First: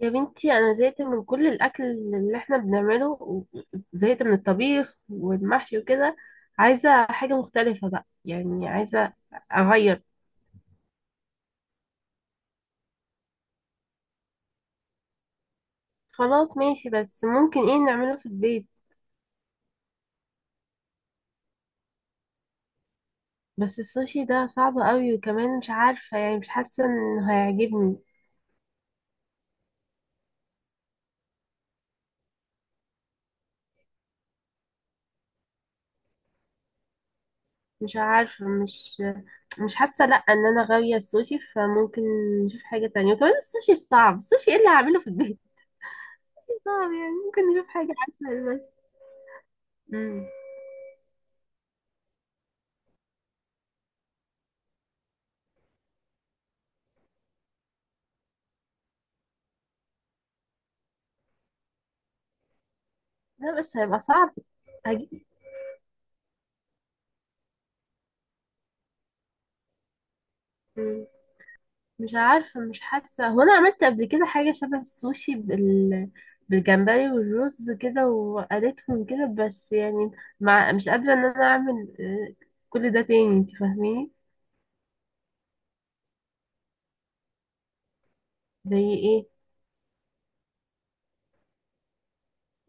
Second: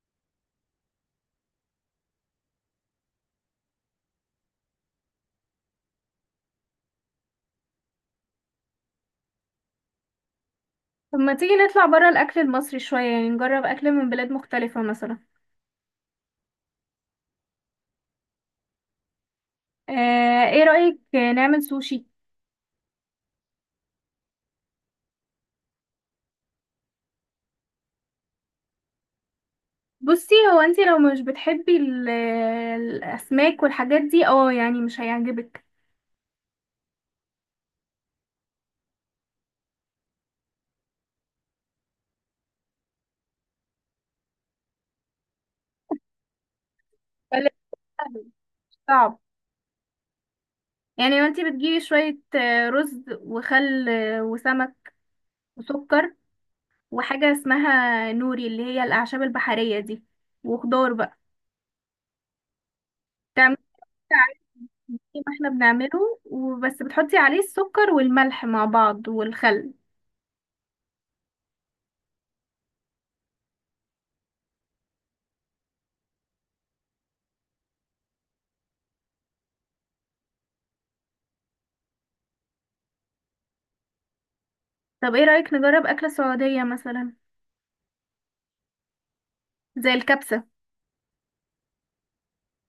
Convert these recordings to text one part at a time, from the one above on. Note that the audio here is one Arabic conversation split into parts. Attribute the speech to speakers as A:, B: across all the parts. A: يا بنتي، انا زهقت من كل الاكل اللي احنا بنعمله زهقت من الطبيخ والمحشي وكده. عايزه حاجه مختلفه بقى، يعني عايزه اغير.
B: طب ما تيجي نطلع بره الأكل المصري شوية، يعني نجرب أكل من بلاد مختلفة مثلا.
A: خلاص ماشي، بس ممكن ايه نعمله في البيت؟
B: آه، ايه رأيك نعمل سوشي؟
A: بس السوشي ده صعب قوي، وكمان مش عارفه يعني، مش حاسه انه هيعجبني.
B: بصي، هو انتي لو مش بتحبي الأسماك والحاجات دي اه، يعني مش هيعجبك.
A: مش عارفه، مش حاسه، لا ان انا غاويه السوشي، فممكن نشوف حاجه تانية. وكمان السوشي صعب. السوشي ايه اللي هعمله في البيت؟ صعب يعني،
B: بل-
A: ممكن نشوف حاجه
B: مش
A: اسهل بس.
B: صعب.
A: مم.
B: يعني وانتي بتجيبي شوية رز وخل وسمك وسكر، وحاجة اسمها نوري اللي هي الأعشاب البحرية دي، وخضار بقى تعملي
A: لا بس هيبقى صعب.
B: عليه زي
A: هجيب.
B: ما احنا بنعمله، وبس بتحطي عليه السكر والملح مع بعض والخل.
A: مم. مش عارفة مش حاسة، هو أنا عملت قبل كده حاجة شبه السوشي بالجمبري والرز كده وقليتهم كده، بس يعني مش قادرة إن أنا أعمل كل ده تاني، انت فاهميني؟
B: طب ايه رأيك نجرب أكلة سعودية مثلا؟
A: زي ايه؟
B: زي الكبسة.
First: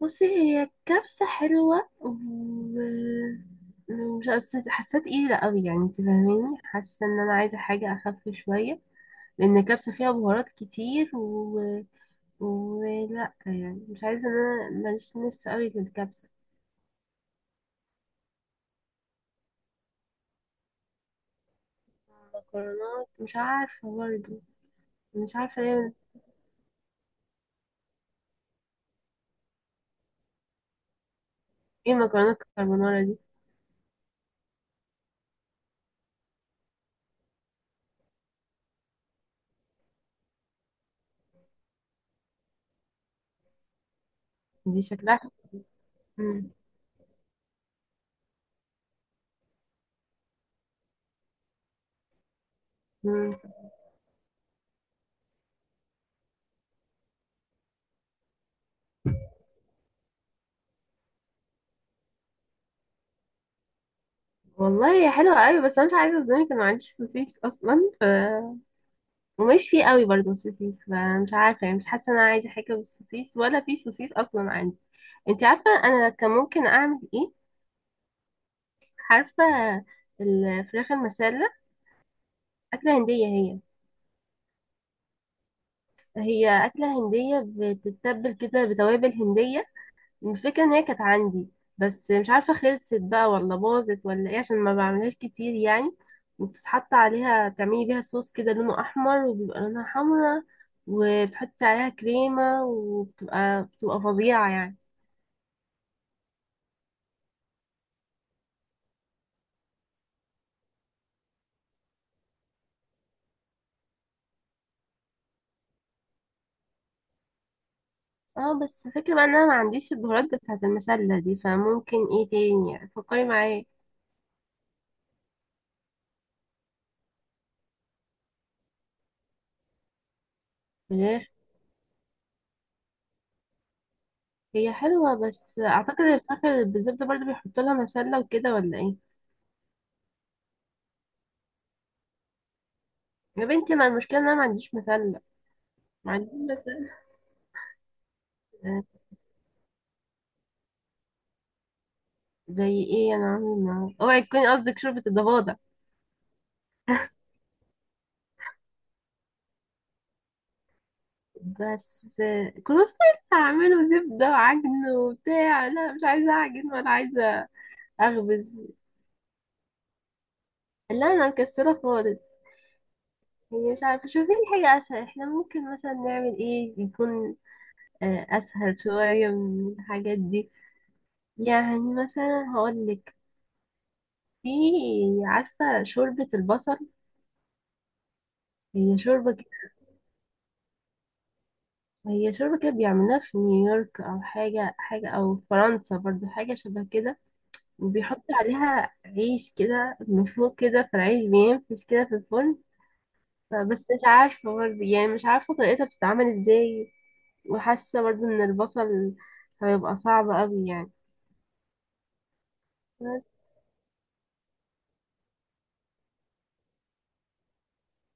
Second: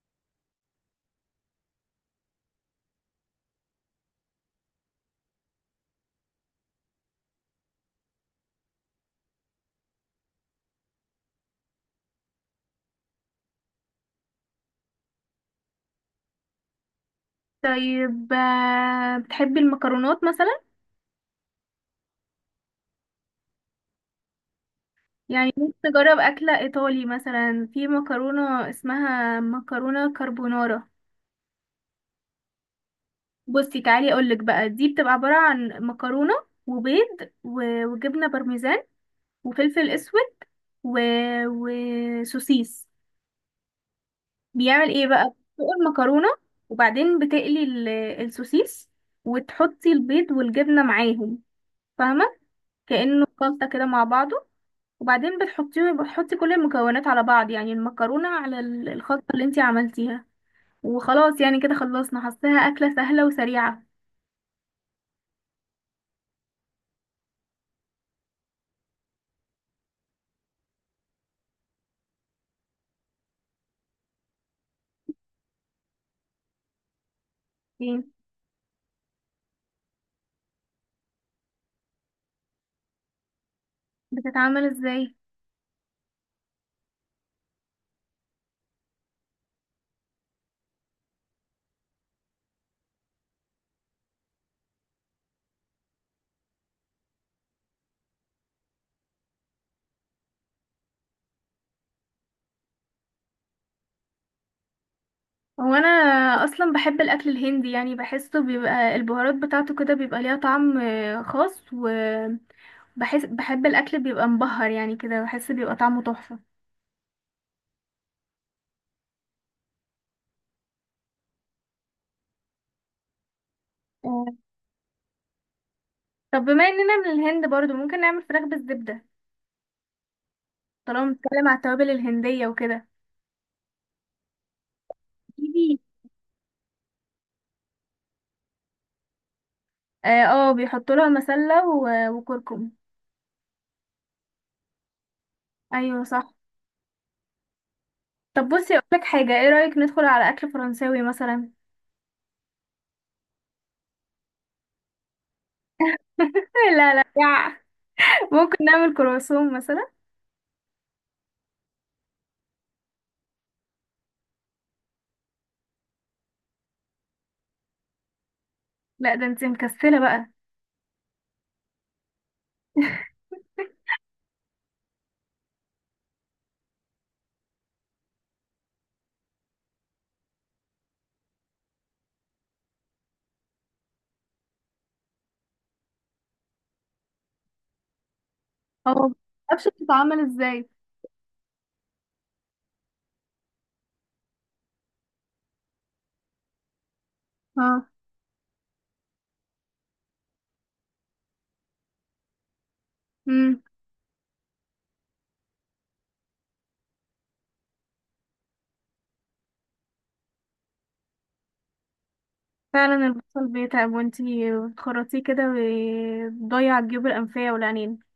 A: بصي، هي الكبسة حلوة، مش حاسة تقيلة قوي يعني، انت فاهميني، حاسة ان انا عايزة حاجة اخف شوية، لان الكبسة فيها بهارات كتير. ولا يعني مش عايزة، ان انا ماليش نفس قوي للكبسة.
B: طيب بتحبي المكرونات مثلا؟
A: المكرونات مش عارفة برضه، مش
B: يعني
A: عارفة
B: ممكن
A: ليه.
B: نجرب أكلة إيطالي مثلا، في مكرونة اسمها مكرونة كربونارا.
A: ايه مكرونات الكربونارا دي؟
B: بصي تعالي أقولك بقى، دي بتبقى عبارة عن مكرونة وبيض وجبنة بارميزان وفلفل أسود و... وسوسيس.
A: دي
B: بيعمل ايه
A: شكلها.
B: بقى؟ بتسلق المكرونة
A: مم.
B: وبعدين بتقلي السوسيس، وتحطي البيض والجبنة معاهم، فاهمة؟ كأنه
A: مم.
B: خلطة كده مع بعضه. وبعدين بتحطي كل المكونات على بعض، يعني المكرونة على الخلطة اللي انتي عملتيها، وخلاص يعني كده خلصنا. حاساها أكلة سهلة وسريعة.
A: والله هي حلوة قوي، بس انا مش عايزة اظلمك، انا ما عنديش سوسيس اصلا، ف ومش فيه قوي برضه سوسيس، فمش عارفة يعني، مش حاسة ان انا عايزة حاجة بالسوسيس، ولا في سوسيس اصلا عندي. انت عارفة انا كان ممكن اعمل ايه؟
B: ايه
A: عارفة؟ الفراخ المسلة. أكلة هندية هي.
B: بتتعمل ازاي؟
A: هي أكلة هندية. بتتبل كده بتوابل هندية. الفكرة إن هي كانت عندي، بس مش عارفة خلصت بقى ولا باظت ولا إيه، عشان ما بعملهاش كتير يعني. وبتتحط عليها، تعملي بيها صوص كده لونه أحمر وبيبقى لونها حمرا، وبتحطي عليها كريمة، وبتبقى فظيعة يعني.
B: هو انا اصلا بحب الاكل الهندي، يعني بحسه بيبقى البهارات بتاعته كده بيبقى ليها طعم خاص، وبحس بحب الاكل بيبقى مبهر يعني كده، بحس بيبقى طعمه تحفة.
A: اه بس الفكرة بقى إن أنا ما عنديش البهارات بتاعة المسلة دي، فممكن إيه تاني يعني، فكري معايا.
B: آه، طب بما اننا من الهند برضو، ممكن نعمل فراخ بالزبدة طالما
A: فراخ.
B: بنتكلم على التوابل الهندية وكده.
A: هي حلوة بس أعتقد الفراخ بالزبدة برضه بيحطوا لها مسلة وكده، ولا إيه؟
B: اه، بيحطوا لها مسلة وكركم.
A: يا بنتي، ما المشكلة ان انا ما عنديش مسلة.
B: ايوه
A: ما عنديش
B: صح.
A: مسلة.
B: طب بصي اقول
A: آه،
B: لك حاجة، ايه رأيك ندخل على اكل فرنساوي مثلا؟
A: زي ايه؟ انا عامل معاه، اوعي تكوني قصدك شوربة الضفادع.
B: لا لا. ممكن نعمل كرواسون مثلا.
A: بس كروسيت. هعمله زبدة وعجن وبتاع، لا مش عايزة اعجن ولا عايزة اخبز.
B: لا ده انت مكسلة بقى.
A: لا انا مكسلة خالص. هي مش عارفة، شوفي لي حاجة اسهل. احنا ممكن مثلا نعمل ايه يكون اسهل شوية من الحاجات دي. يعني مثلا هقولك، في، عارفة شوربة البصل؟
B: اه،
A: هي
B: ما
A: شوربة.
B: اعرفش بتتعمل ازاي؟
A: هي شرب كده بيعملوها في نيويورك او حاجه او فرنسا برضو، حاجه شبه كده.
B: اه.
A: وبيحط عليها عيش كده من فوق كده، فالعيش بينفش كده في الفرن.
B: امم.
A: بس مش عارفه برضو يعني، مش عارفه طريقتها بتتعمل ازاي. وحاسه برضو ان البصل هيبقى صعب قوي يعني.
B: فعلا
A: بس
B: البصل بيتعب، وانتي بتخرطيه كده وبتضيع الجيوب الأنفية والعينين.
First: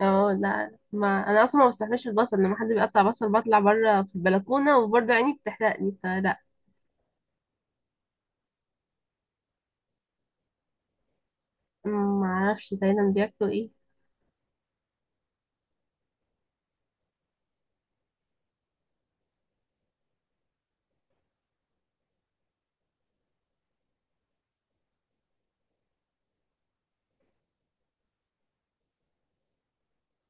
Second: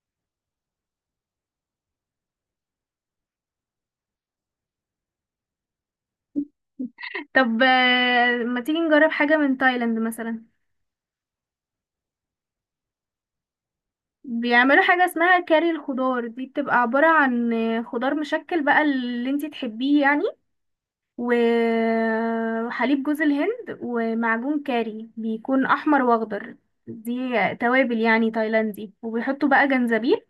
A: اه لا، ما انا اصلا ما بستحملش البصل، لما حد بيقطع بصل بطلع بره في البلكونه، وبرضو عيني بتحرقني فلا.
B: طب ما تيجي نجرب حاجة من تايلاند مثلا؟
A: ما اعرفش تايلاند بياكلوا ايه.
B: بيعملوا حاجة اسمها كاري الخضار، دي بتبقى عبارة عن خضار مشكل بقى اللي انتي تحبيه يعني، وحليب جوز الهند ومعجون كاري بيكون أحمر وأخضر. دي توابل يعني تايلاندي. وبيحطوا بقى جنزبيل.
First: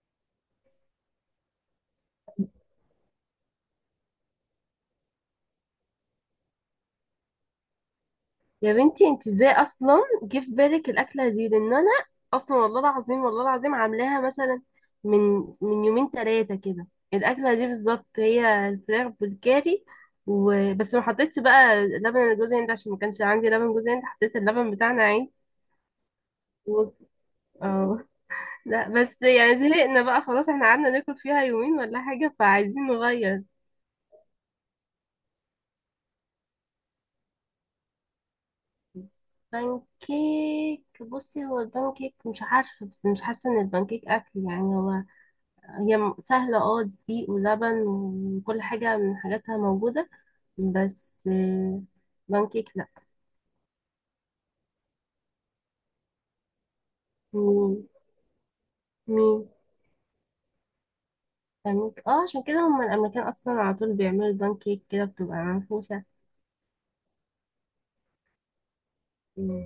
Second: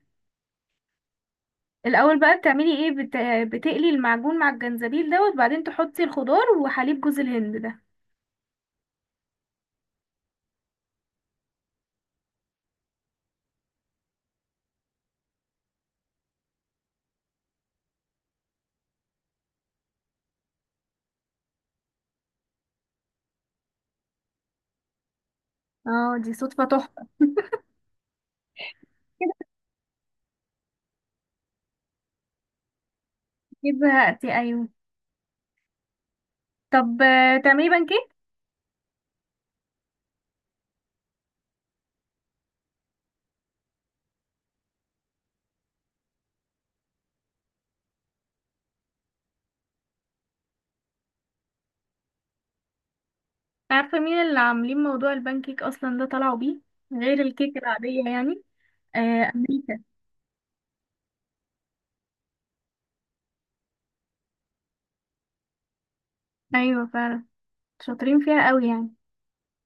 B: الأول بقى بتعملي ايه؟ بتقلي المعجون مع الجنزبيل ده، وبعدين تحطي الخضار وحليب جوز الهند ده.
A: يا بنتي، انت ازاي اصلا جه في بالك الاكله دي، لان انا اصلا والله العظيم والله العظيم عاملاها مثلا من من يومين ثلاثه كده، الاكله دي بالظبط هي الفراخ بالكاري. وبس ما حطيتش بقى لبن جوز هند، عشان ما كانش عندي لبن جوز هند، حطيت اللبن بتاعنا عادي.
B: اه، دي صدفة
A: و...
B: تحفة.
A: اه لا بس يعني زهقنا بقى، خلاص احنا قعدنا ناكل فيها يومين ولا حاجه، فعايزين نغير.
B: كده زهقتي ايوه. طب تعملي بانكيك؟
A: بانكيك؟ بصي، هو البانكيك مش عارفه، بس مش حاسه ان البانكيك اكل يعني. هو هي سهلة، اه دقيق ولبن وكل حاجة من حاجاتها موجودة، بس بانكيك لا.
B: عارفة مين اللي عاملين موضوع البان كيك أصلا ده؟ طلعوا بيه غير الكيك
A: مين؟
B: العادية يعني. آه،
A: مين؟
B: أمريكا.
A: بانكيك اه، عشان كده هما الأمريكان أصلا على طول بيعملوا البانكيك كده بتبقى منفوشة.
B: أيوة فعلا، شاطرين فيها قوي يعني.
A: مم.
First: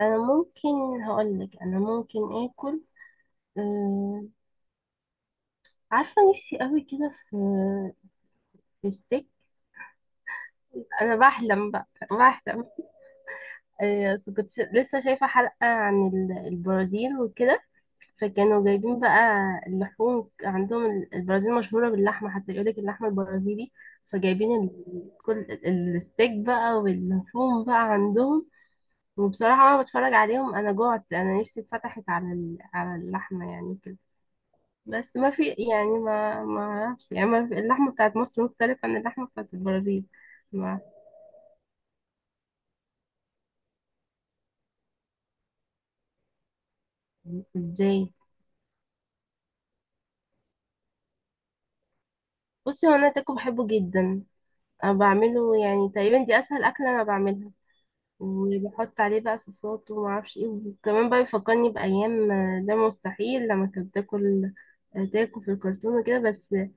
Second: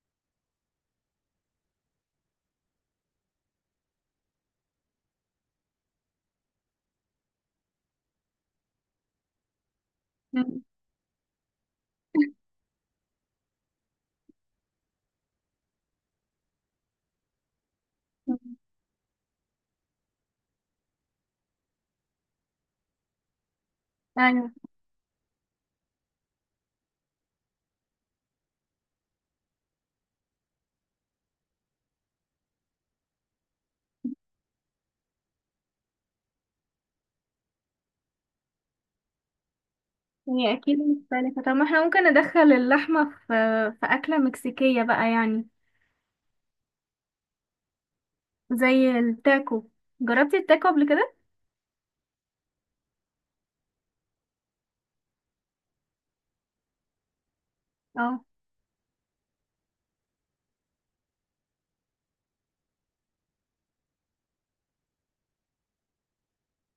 A: أنا ممكن هقولك، أنا ممكن آكل، آه عارفة نفسي قوي كده في ستيك.
B: مم.
A: أنا بحلم بقى بحلم. آه بس كنت لسه شايفة حلقة عن البرازيل وكده، فكانوا جايبين بقى اللحوم عندهم، البرازيل مشهورة باللحمة، حتى يقولك اللحمة البرازيلي،
B: أيوة.
A: فجايبين كل الستيك بقى واللحوم بقى عندهم. وبصراحة أنا بتفرج عليهم، أنا جوعت، أنا نفسي اتفتحت على على اللحمة يعني كده. بس ما في يعني، ما أعرفش يعني، ما في اللحمة بتاعت مصر مختلفة عن اللحمة بتاعت البرازيل.
B: هي أكيد
A: ما.
B: مختلفة. طب ما احنا ممكن ندخل اللحمة في في أكلة مكسيكية بقى يعني.
A: إزاي؟
B: زي التاكو، جربتي التاكو قبل كده؟
A: بصي، هو أنا تاكو بحبه جدا. أنا بعمله، يعني تقريبا دي أسهل أكلة أنا بعملها.
B: اه.
A: وبحط عليه بقى صوصات وما اعرفش ايه، وكمان بقى بيفكرني بايام ده مستحيل لما كنت باكل تاكو في الكرتون وكده، بس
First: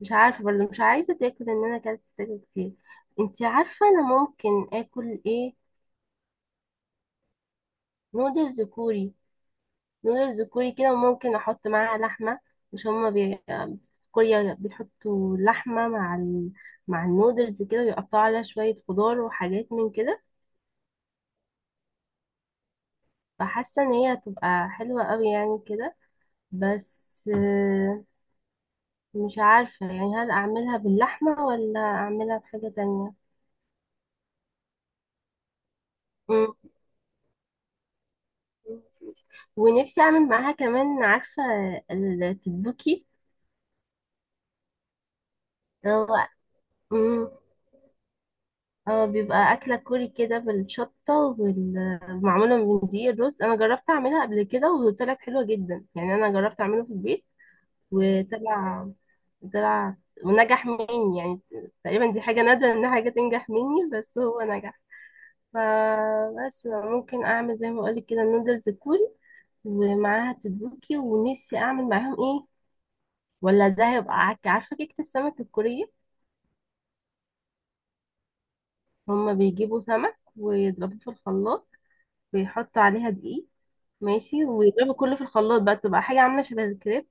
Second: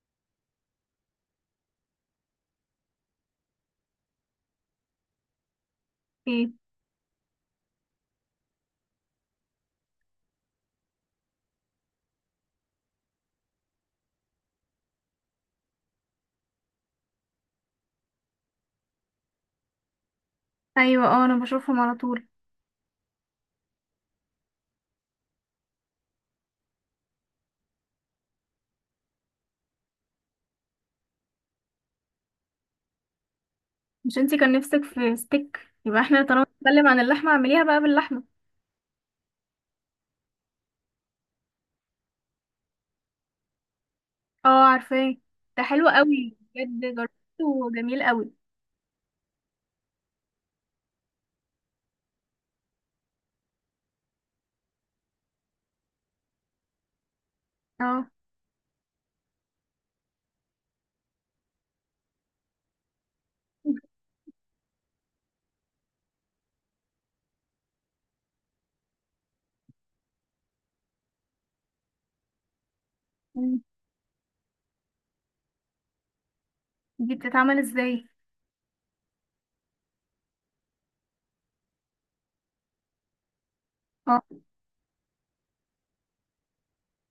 A: مش عارفه برضه، مش عايزه تاكل ان انا اكلت تاكو كتير. انتي عارفه انا ممكن اكل ايه؟
B: ايه.
A: نودلز كوري. نودلز كوري كده، وممكن احط معاها لحمه. مش هما في كوريا بيحطوا لحمه مع مع النودلز كده، ويقطعوا عليها شويه خضار وحاجات من كده،
B: أيوة، اه، أنا بشوفهم على طول.
A: فحاسه ان هي هتبقى حلوه قوي يعني كده. بس مش عارفة يعني، هل أعملها باللحمة ولا أعملها بحاجة تانية.
B: مش انتي كان نفسك في ستيك؟ يبقى احنا طالما
A: مم.
B: بنتكلم عن اللحمة، اعمليها بقى باللحمة.
A: ونفسي أعمل معاها كمان، عارفة التتبوكي؟
B: اه، عارفاه، ده حلو
A: هو.
B: قوي بجد،
A: مم.
B: جربته جميل قوي.
A: اه بيبقى أكلة كوري كده بالشطة والمعمولة من دي الرز، أنا جربت أعملها قبل كده وطلعت حلوة جدا يعني، أنا جربت أعمله في البيت
B: اه.
A: وطلع طلع ونجح مني يعني. تقريبا دي حاجة نادرة إن حاجة تنجح مني، بس هو نجح. فبس ممكن اعمل زي ما اقولك كده النودلز كوري، ومعاها تدوكي، ونفسي اعمل معاهم ايه.
B: مم.
A: ولا ده هيبقى عارفه كيكه السمك الكوريه.
B: دي بتتعمل ازاي؟
A: هما بيجيبوا سمك ويضربوه في الخلاط، ويحطوا عليها دقيق،
B: اه.
A: ماشي، ويضربوا كله في الخلاط بقى، تبقى حاجه عامله شبه الكريب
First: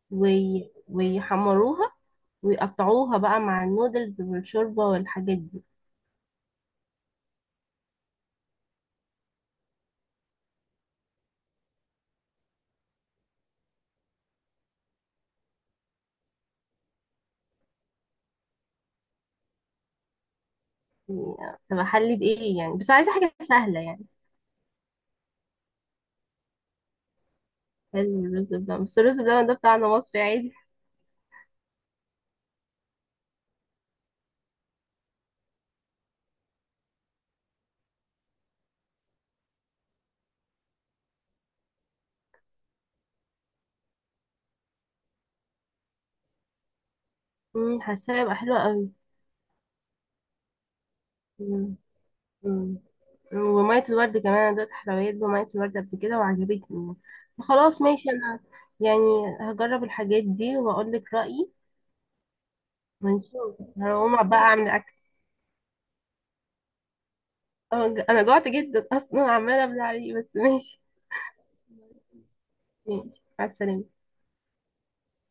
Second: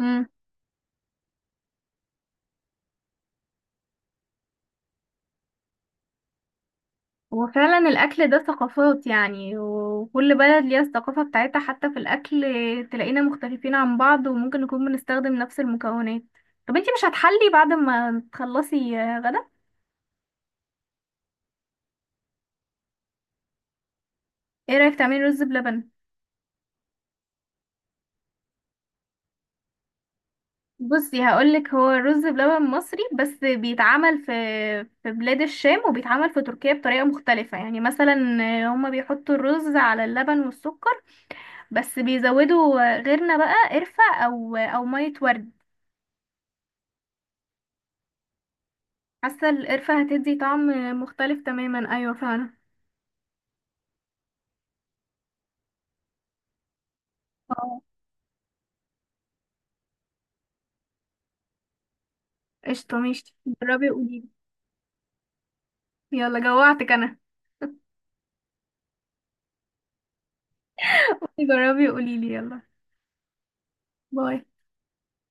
B: امم.
A: ويحمروها، ويقطعوها بقى مع النودلز والشوربه والحاجات دي.
B: وفعلا الاكل ده ثقافات يعني، وكل بلد ليها الثقافة بتاعتها حتى في الاكل. تلاقينا مختلفين عن بعض، وممكن نكون بنستخدم نفس المكونات. طب انتي مش هتحلي بعد ما تخلصي غدا؟
A: يعني تبقى حلي بايه يعني، بس عايزه حاجه سهله يعني.
B: ايه رأيك تعملي رز بلبن؟
A: حلو الرز بلبن، بس الرز بلبن ده بتاعنا مصري عادي.
B: بصي هقولك، هو رز بلبن مصري، بس بيتعمل في في بلاد الشام، وبيتعمل في تركيا بطريقة مختلفة يعني. مثلا هما بيحطوا الرز على اللبن والسكر، بس بيزودوا غيرنا بقى قرفة او مية ورد.
A: حاساها هيبقى حلوة قوي.
B: حاسة القرفة هتدي طعم مختلف
A: مم،
B: تماما، ايوه فعلا.
A: مم. ومية الورد كمان، أنا دوت حلويات بمية الورد قبل كده وعجبتني.
B: اه،
A: خلاص ماشي، أنا يعني هجرب الحاجات دي وأقول لك رأيي.
B: قشطة ماشي.
A: ونشوف.
B: جربي وقوليلي
A: هقوم بقى أعمل أكل.
B: يلا، جوعتك انا.
A: أنا جوعت جدا أصلا، عمالة أبلع عليه بس ماشي.
B: جربي وقوليلي يلا.
A: ماشي، مع السلامة.
B: باي.